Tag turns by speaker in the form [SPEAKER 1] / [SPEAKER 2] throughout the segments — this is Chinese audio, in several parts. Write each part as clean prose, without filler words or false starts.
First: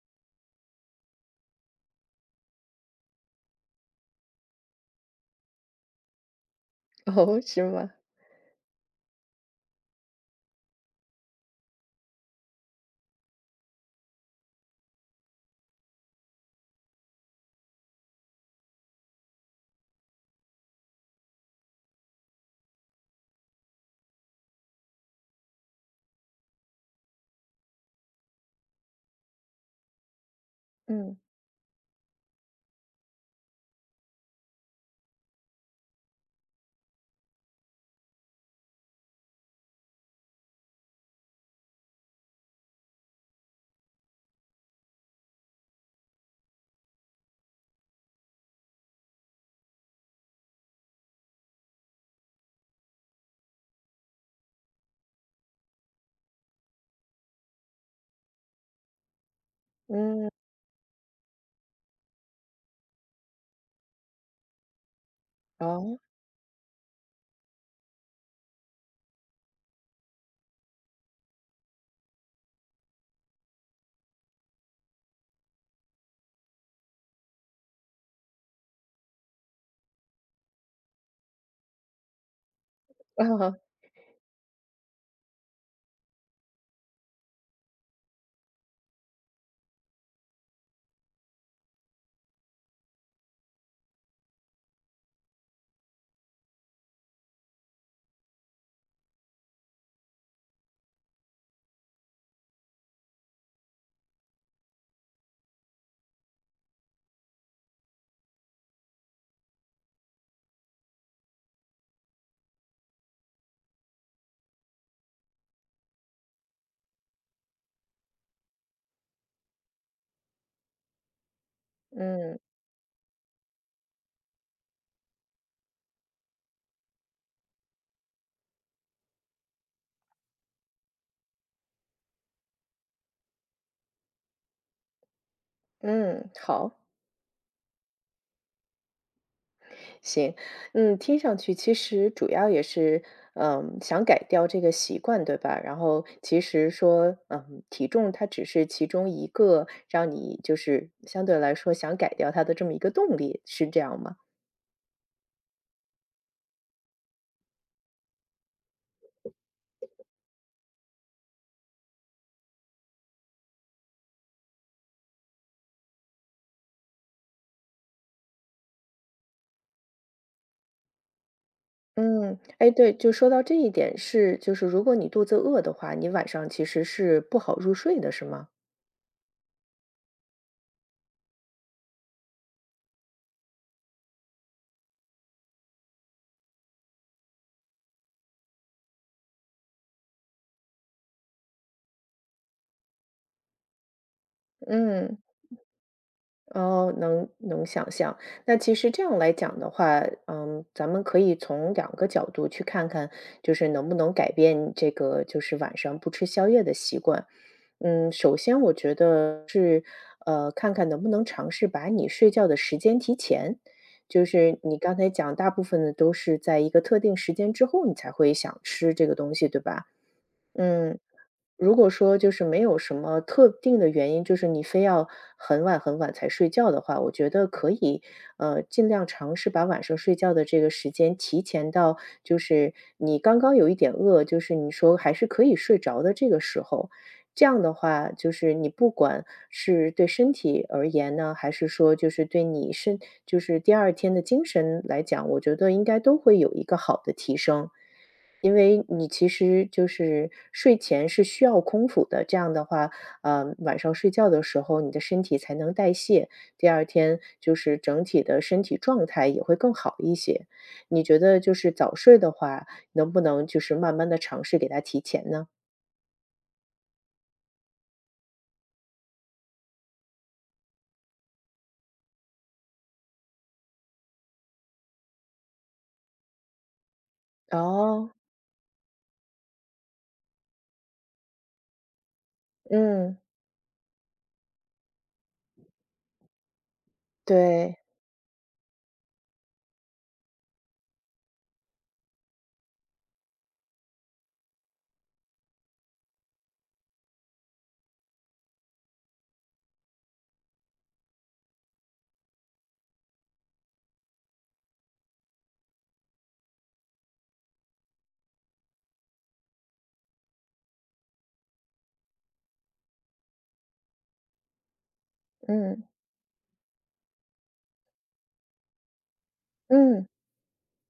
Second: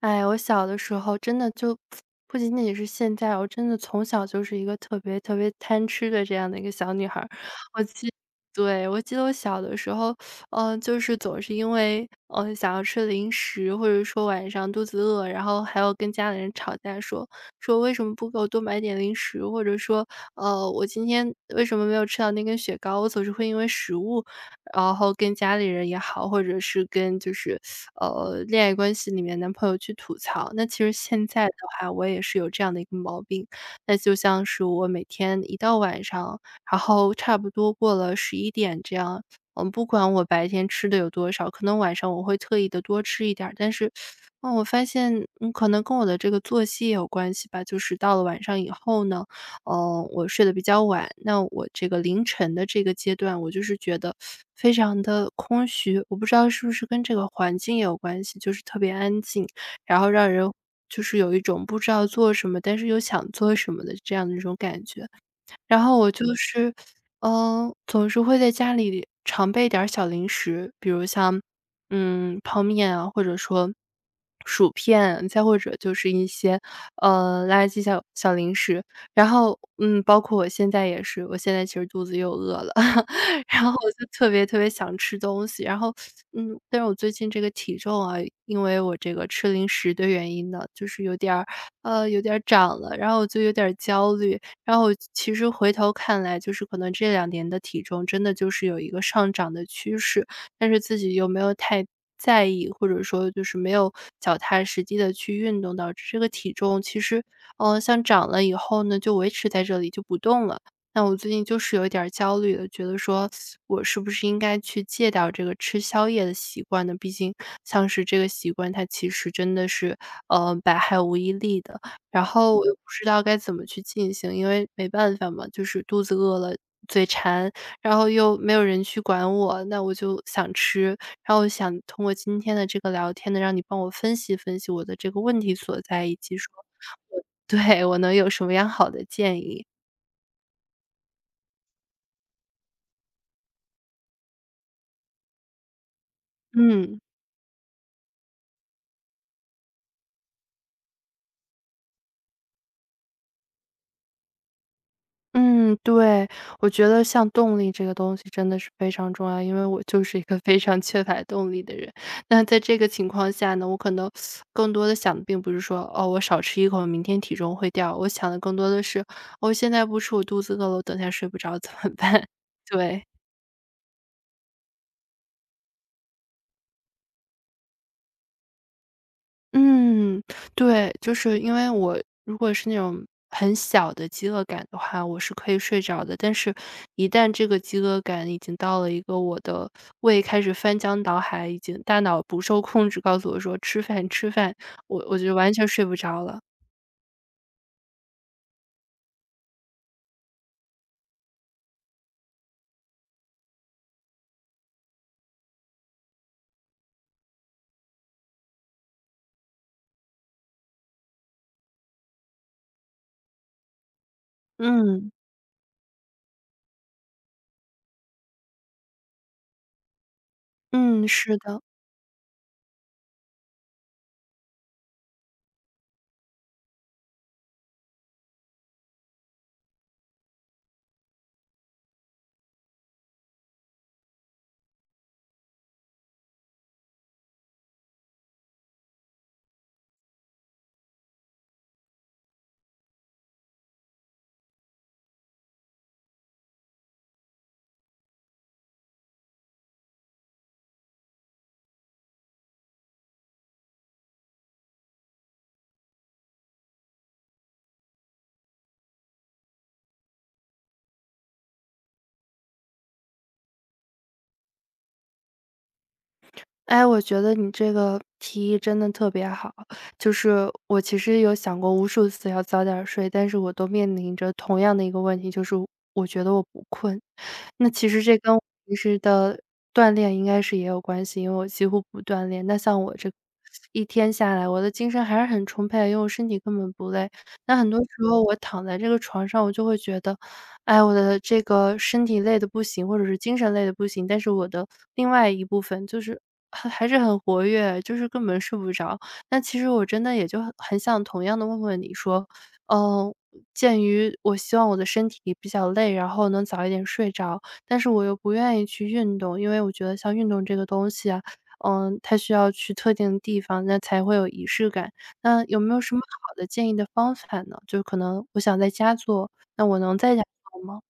[SPEAKER 1] 哎，我小的时候真的就不仅仅是现在，我真的从小就是一个特别特别贪吃的这样的一个小女 孩儿。
[SPEAKER 2] 哦，是
[SPEAKER 1] 我
[SPEAKER 2] 吗？
[SPEAKER 1] 记对，我记得我小的时候，就是总是因为，想要吃零食，或者说晚上肚子饿，然后还要跟家里人吵架说，说为什么不给我多买点零食，或者说，我今天为什么没有吃到那根雪糕？我总是会因为食物，然后跟家里人也好，或者是跟恋爱关系里面男朋友去吐槽。那其实
[SPEAKER 2] 嗯，
[SPEAKER 1] 现在的话，我也是有这样的一个毛病，那就像是我每天一到晚上，然后差不多过了11点这样，不管我白天吃的有多少，可能晚上我会特意的多吃一点儿，但是，我发现，可能跟我的这个作息也有关系吧，就是到了晚上以后呢，我睡得比较晚，那我这个凌晨的这个阶段，我就是觉得非常的空虚。我不知道是不是跟这个环境也有关系，就是特别安静，然后
[SPEAKER 2] 嗯，
[SPEAKER 1] 让人就是有一种不知道做什么，但是又想做什么的这样的一种感觉。然后
[SPEAKER 2] 哦，
[SPEAKER 1] 我就是,总是会在家里常备点儿小零食，比如像，泡面啊，或者说薯片，再或者就是一些，垃圾小零食。然后，包括我现在也是，我现在其实肚子又饿了，
[SPEAKER 2] 啊
[SPEAKER 1] 然后我就特别特别想吃东西。然后，但是我最近这个体重啊，因为我这个吃零食的原因呢，就是有点儿，有点儿涨了，然后我就有点儿焦虑。然后其实回头看来，就是可能这两年的体重真的就是有一个上涨的趋势，但是自己又没有太在意，或者说就是没有脚踏实地的去运动，导致这个体重其实，像涨了以后呢，就维持在这里就不动了。那我最近就是有一点儿焦虑了，觉得说我是不是应该去戒掉这个吃宵夜的习惯呢？毕竟像是这个习惯，它其实真的是，百害无一利的。然
[SPEAKER 2] 嗯，
[SPEAKER 1] 后我又不知道该怎么去进行，因为没办法嘛，就是肚子饿了，嘴馋，然后又没有人去管我，那我就想吃。然后我想通过今天的这个聊天呢，让你帮我分析分析我的这个问题所在，以
[SPEAKER 2] 嗯，
[SPEAKER 1] 及说
[SPEAKER 2] 好，
[SPEAKER 1] 我 对，我能有什么样好的建议。
[SPEAKER 2] 行。嗯，听上去其实主要也是，想改掉这个习惯，对吧？然后其实
[SPEAKER 1] 嗯。
[SPEAKER 2] 说，体重它只是其中一个让你就是相对来说想改掉它的这么一个动力，是这样吗？
[SPEAKER 1] 嗯，对，我觉得像动力这个东西真的是非常重要，因为我就是一个非常缺乏动力的人。那在这个情况下呢，我可能更多的想的并不是说，哦，我少吃一口，明天体重会掉，我想的更多的是，我现在不吃我肚子饿了，我等下睡不着怎么办？
[SPEAKER 2] 嗯，哎，对，
[SPEAKER 1] 对。
[SPEAKER 2] 就说到这一点是，就是如果你肚子饿的话，你晚上其实是不好入睡的，是吗？
[SPEAKER 1] 嗯，对，就是因为我如果是那种很小的饥饿感的话，我是可以睡着的。但是，一旦这个饥饿感已经到了一个我的胃开始翻江倒海，已经大脑不受控制，告诉我说吃饭吃饭，我
[SPEAKER 2] 嗯。
[SPEAKER 1] 就完全睡不着了。
[SPEAKER 2] 哦，能想象。那其实这样来讲的话，咱们可以从两个角度去看看，就是能不能改变这个就是晚上不吃宵夜的习惯。嗯，首先我觉得是，看看能不能尝试把你睡觉的时间提前。就是你刚才
[SPEAKER 1] 嗯
[SPEAKER 2] 讲，大部分的都是在一个特定时间之后，你才会想吃这个东西，对吧？嗯，
[SPEAKER 1] 嗯，是的。
[SPEAKER 2] 如果说就是没有什么特定的原因，就是你非要很晚很晚才睡觉的话，我觉得可以，尽量尝试把晚上睡觉的这个时间提前到，就是你刚刚有一点饿，就是你说还是可以睡着的这个时候。这样的话，就是你不管是对身体而言呢，还是说就是对你身，就是第二天的精神来讲，我觉得应该都会有一个好的提升。因为你其实就是睡前是需要空腹的，这样的话，晚上睡觉的时候，你的身体才能代谢，第二天就是整体的身体状态也会更好一些。你觉得就是早睡的话，能不能就是慢慢的尝试给它提前呢？
[SPEAKER 1] 哎，我觉得你这个提议真的特别好。就是我其实有想过无数次要早点睡，但是我都面临着同样的一个问题，就是我觉得我不困。那其实
[SPEAKER 2] 哦，
[SPEAKER 1] 这跟我平时的锻炼应该是也有关系，因为我几乎不锻炼。那像我这
[SPEAKER 2] 嗯，
[SPEAKER 1] 一天下来，我的精神还是很充沛，因为我身体根本不累。那很
[SPEAKER 2] 对，
[SPEAKER 1] 多时候我躺在这个床上，我就会觉得哎，我的这个身体累的不行，或者是精神累的不行，但是我的另外一部分就是还是很活跃，就是根本睡不着。那其实我真的也就很想同样的问问你说，嗯，鉴于我希望我的身体比较累，然后能早一点睡着，但是我又不愿意去运动，因为我觉得像运动这个东西啊，它需要去特定的地方，那才会有仪式感。那有没有
[SPEAKER 2] 嗯，
[SPEAKER 1] 什么好的建议的方法呢？就可能我想在家做，那我能
[SPEAKER 2] 嗯。
[SPEAKER 1] 在家吗？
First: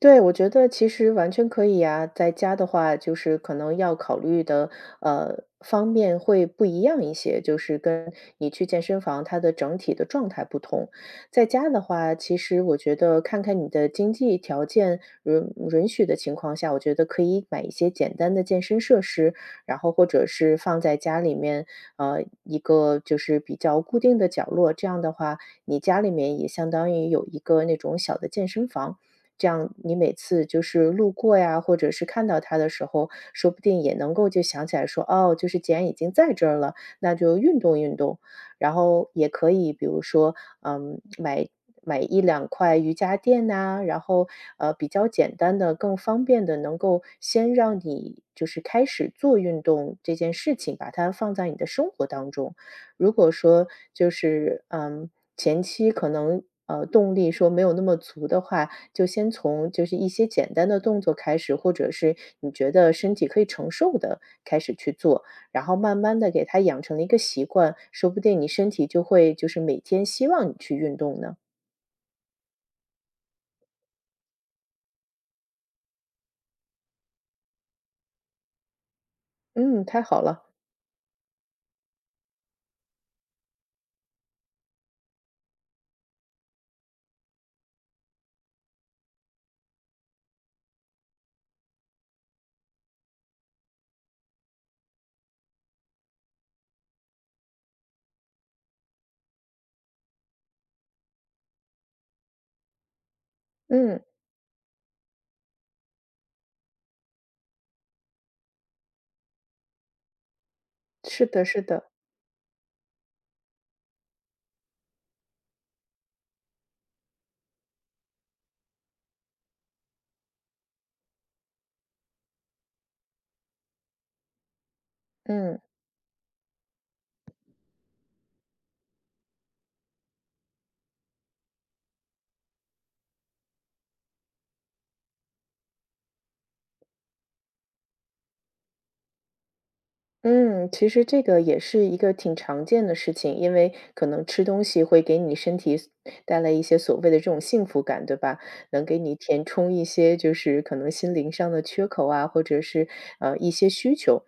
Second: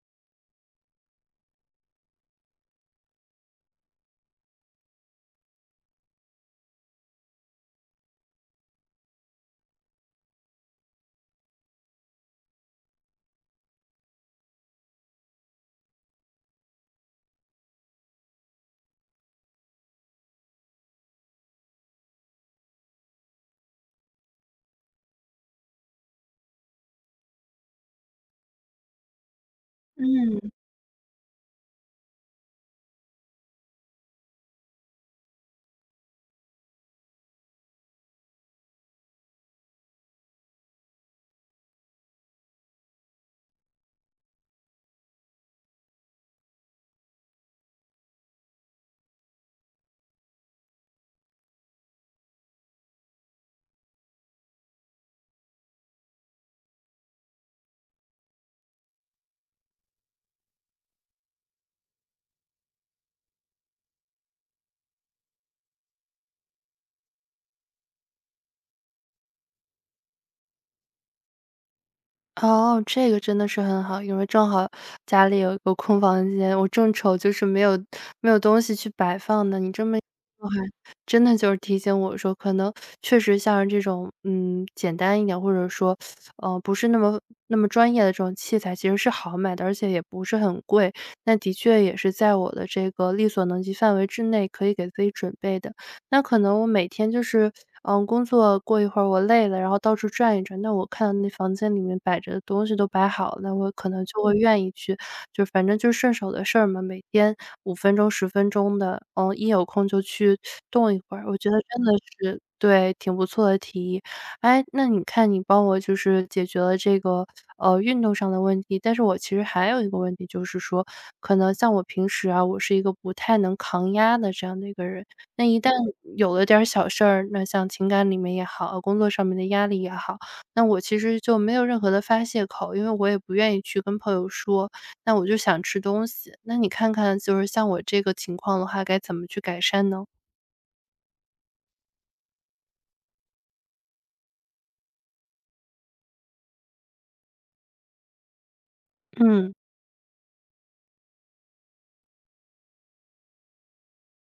[SPEAKER 2] 对，我觉得其实完全可以啊。在家的话，就是可能要考虑的方面会不一样一些，就是跟你去健身房，它的整体的状态不同。在家的话，其实我觉得看看你的经济条件允许的情况下，我觉得可以买一些简单的健身设施，然后或者是放在家里面，一个就是比较固定的角落。这样的话，你家里面也相当于有一个那种小的健身房。这样你每
[SPEAKER 1] 嗯，
[SPEAKER 2] 次就是路过呀，或者是看到它的时候，说不定也能够就想起来说，哦，就是既然已经在这儿了，那就运动运动。然后也可以比如说，嗯，买一两块瑜伽垫呐、然后比较简单的、更方便的，能够先让你就是开始做运动这件事情，把它放在你的生活当中。如果说就是前期可能动力说没有那么足的话，就先从就是一些简单的动作开始，或者是你觉得身体可以承受的开始去做，然后慢慢的给它养成了一个习惯，说不定你身体就会就是每天希望你去运动呢。
[SPEAKER 1] 哦，这个真的是很好，因为正好家里有一个空房间，我正愁就是没有东西去摆放呢。你这
[SPEAKER 2] 嗯，
[SPEAKER 1] 么一
[SPEAKER 2] 太好了，
[SPEAKER 1] 说还真的就是提醒我说，可能确实像是这种，简单一点，或者说，不是那么专业的这种器材，其实是好买的，而且也不是很贵。那的确也是在我的这个力所能及范围之内，可以给自己准备的。那可能我每天就是，工作过一会儿我累了，然后到处转一转，那我看到那房间里面摆着的东西都摆好了，那我可
[SPEAKER 2] 嗯，
[SPEAKER 1] 能就会愿意去就反正就是顺手的事儿嘛，每天5分钟、10分钟的，一有空就去动一会儿，
[SPEAKER 2] 是
[SPEAKER 1] 我
[SPEAKER 2] 的，
[SPEAKER 1] 觉得
[SPEAKER 2] 是
[SPEAKER 1] 真
[SPEAKER 2] 的，
[SPEAKER 1] 的是对，挺不错的提议。哎，那你看你帮我就是解决了这个，运动上的问题，但是我其实还有一个问题，就是说可能像我平时啊，我是一个不太能抗压的这样的一个人。那一
[SPEAKER 2] 嗯。
[SPEAKER 1] 旦有了点儿小事儿，那像情感里面也好，工作上面的压力也好，那我其实就没有任何的发泄口，因为我也不愿意去跟朋友说，那我就想吃东西。那你看看，就是像我这个情况的话，该怎么去改善呢？
[SPEAKER 2] 嗯，其实这个也是一个挺常见的事情，因为可能吃东西会给你身体带来一些所谓的这种幸福感，对吧？能给你填
[SPEAKER 1] 嗯。
[SPEAKER 2] 充一些就是可能心灵上的缺口啊，或者是一些需求。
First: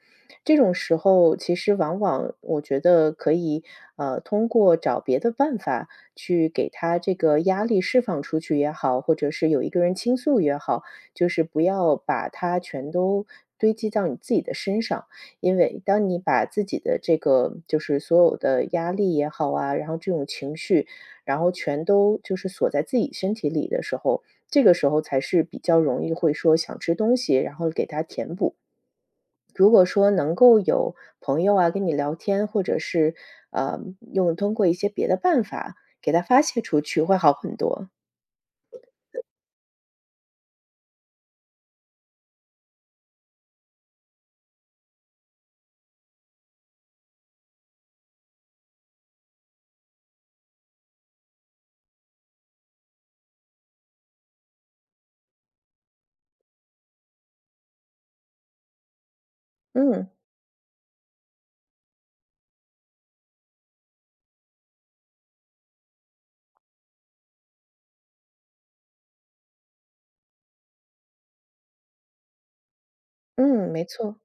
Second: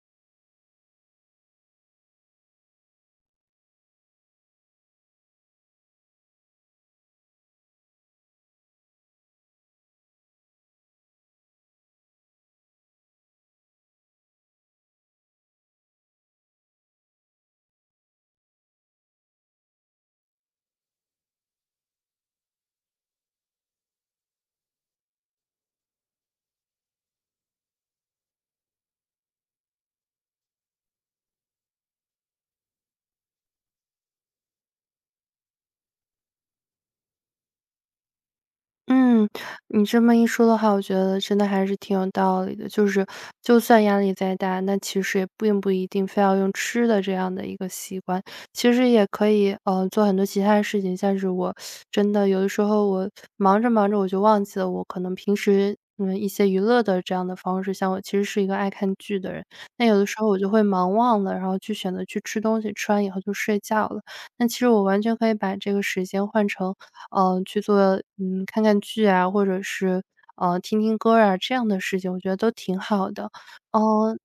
[SPEAKER 2] 这种时候，其实往往我觉得可以通过找别的办法去给他这个压力释放出去也好，或者是有一个人倾诉也好，就是不要把它全都堆积到你自己的身上。因为当你把自己的这个就是所有的压力也好啊，然后这种情绪，然后全都就是锁在自己身体里的时候，这个时候才是比较容易会说想吃东西，然后给它填补。如果说能够有朋友啊跟你聊天，或者是呃用通过一些别的办法给它发泄出去，会好很多。
[SPEAKER 1] 嗯，你这么一说的话，我觉得真的还是挺有道理的。就是就算压力再大，那其实也并不一定非要用吃的这样的一个习惯，其实也可以，做很多其他的事情。像是我真的有的时候我忙着忙着我就忘记了，我可能平时一些娱乐的这样的方式，像我其实是一个爱看剧的人，那有的
[SPEAKER 2] 嗯
[SPEAKER 1] 时候我就会忙忘了，然后去选择去吃东西，吃完以后就睡觉了。那其实我完全可以把这个时间换成去做看看剧啊，或者是，听听歌啊，这样的事情，我觉得都挺好的。
[SPEAKER 2] 嗯，没
[SPEAKER 1] 呃，
[SPEAKER 2] 错，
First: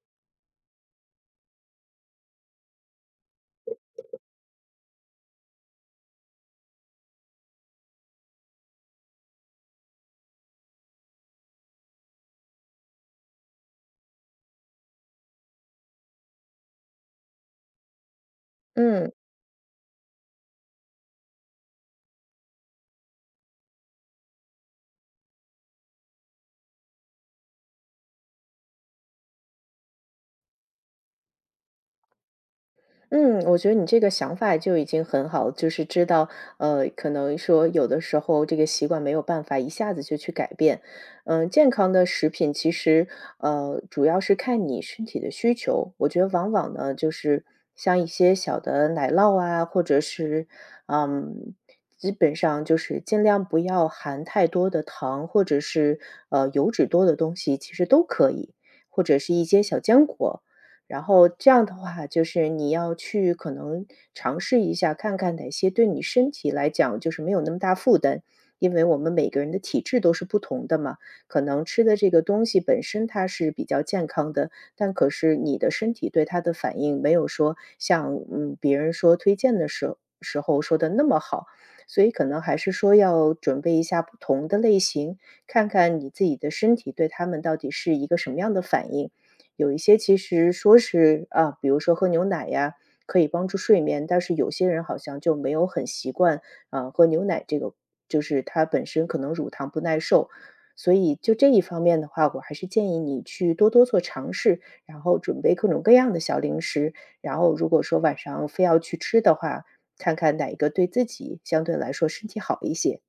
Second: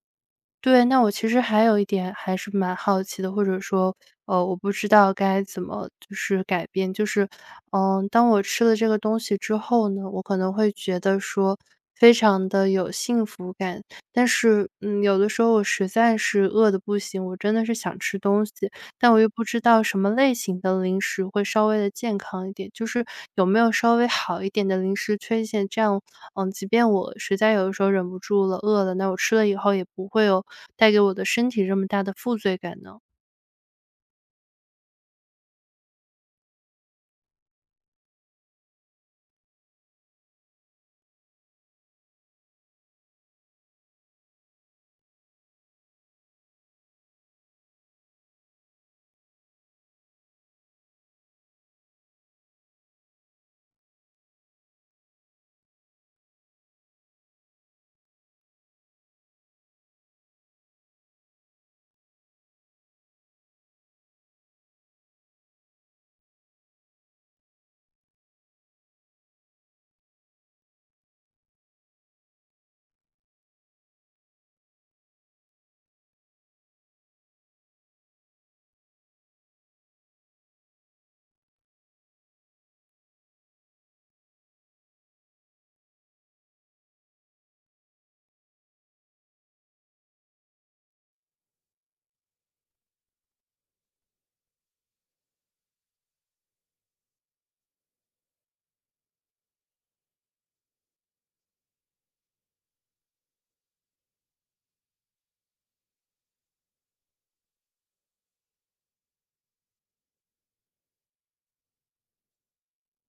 [SPEAKER 1] 对，那我其实还有一点还是蛮好奇的，或者说，我不知道该怎么就是改变，就是，当我吃了这个东西之后呢，我可能会觉得说非常的有幸福感，但是，有的时候我实在是饿的不行，我真的是想吃东西。但
[SPEAKER 2] 嗯。
[SPEAKER 1] 我又不知道什么类型的零食会稍微的健康一点，就是有没有稍微好一点的零食推荐，这样，即便我实在有的时候忍不住了、饿了，那我吃了以后也不会有带给我的身体这么大的负罪感呢？
[SPEAKER 2] 嗯，我觉得你这个想法就已经很好，就是知道，可能说有的时候这个习惯没有办法一下子就去改变。嗯，健康的食品其实，主要是看你身体的需求。我觉得往往呢，就是像一些小的奶酪啊，或者是，嗯，基本上就是尽量不要含太多的糖，或者是油脂多的东西，其实都可以，或者是一些小坚果。然后这样的话，就是你要去可能尝试一下，看看哪些对你身体来讲就是没有那么大负担。因为我们每个人的体质都是不同的嘛，可能吃的这个东西本身它是比较健康的，但可是你的身体对它的反应没有说像嗯别人说推荐的时候说的那么好，所以可能还是说要准备一下不同的类型，看看你自己的身体对它们到底是一个什么样的反应。有一些其实说是啊，比如说喝牛奶呀，可以帮助睡眠，但是有些人好像就没有很习惯啊，喝牛奶这个，就是它本身可能乳糖不耐受。所以就这一方面的话，我还是建议你去多多做尝试，然后准备各种各样的小零食，然后如果说晚上非要去吃的话，看看哪一个对自己相对来说身体好一些。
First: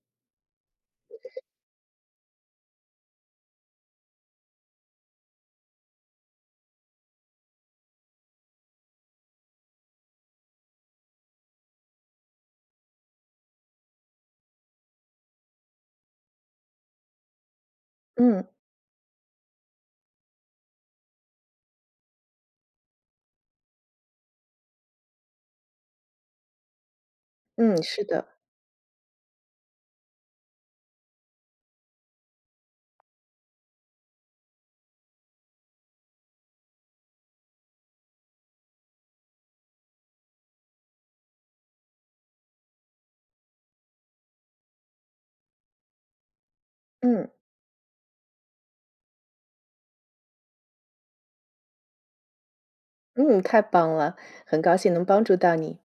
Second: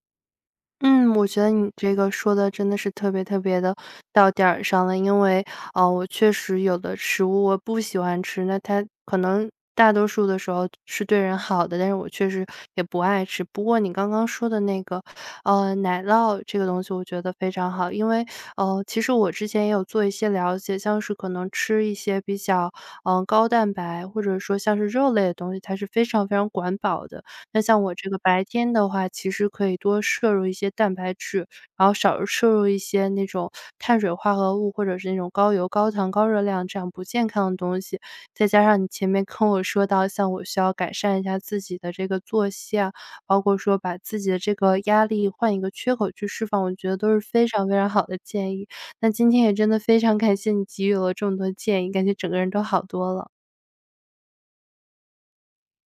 [SPEAKER 1] 嗯，我觉得你这个说的真的是特别特别的到点儿上了。因为，我确实有的食物我不喜欢吃，那它可能大多数的时候是对人好的，但是我确实也不爱吃。不过你刚刚说的那个，奶酪这个东西我觉得非常好。因为，
[SPEAKER 2] 嗯，
[SPEAKER 1] 其实我之前也有做一些了解，像是可能吃一些比较高蛋白，或者说像是肉类的东西，它是非常非常管饱的。那像
[SPEAKER 2] 嗯，
[SPEAKER 1] 我
[SPEAKER 2] 是
[SPEAKER 1] 这个
[SPEAKER 2] 的，
[SPEAKER 1] 白天的话，其实可以多摄入一些蛋白质，然后少摄入一些那种碳水化合物，或者是那种高油、高糖、高热量这样不健康的东西。再加上你前面跟我说到，像我需要改善一下自己的这个作息啊，包括说把自己的这个压力换一个缺口去释放，我觉得都是
[SPEAKER 2] 嗯，
[SPEAKER 1] 非常非常好的建议。那今天也真的非常感谢你给予了这么多建议，感觉整个人都好多了。
[SPEAKER 2] 嗯，太棒了，很高兴能帮助到你。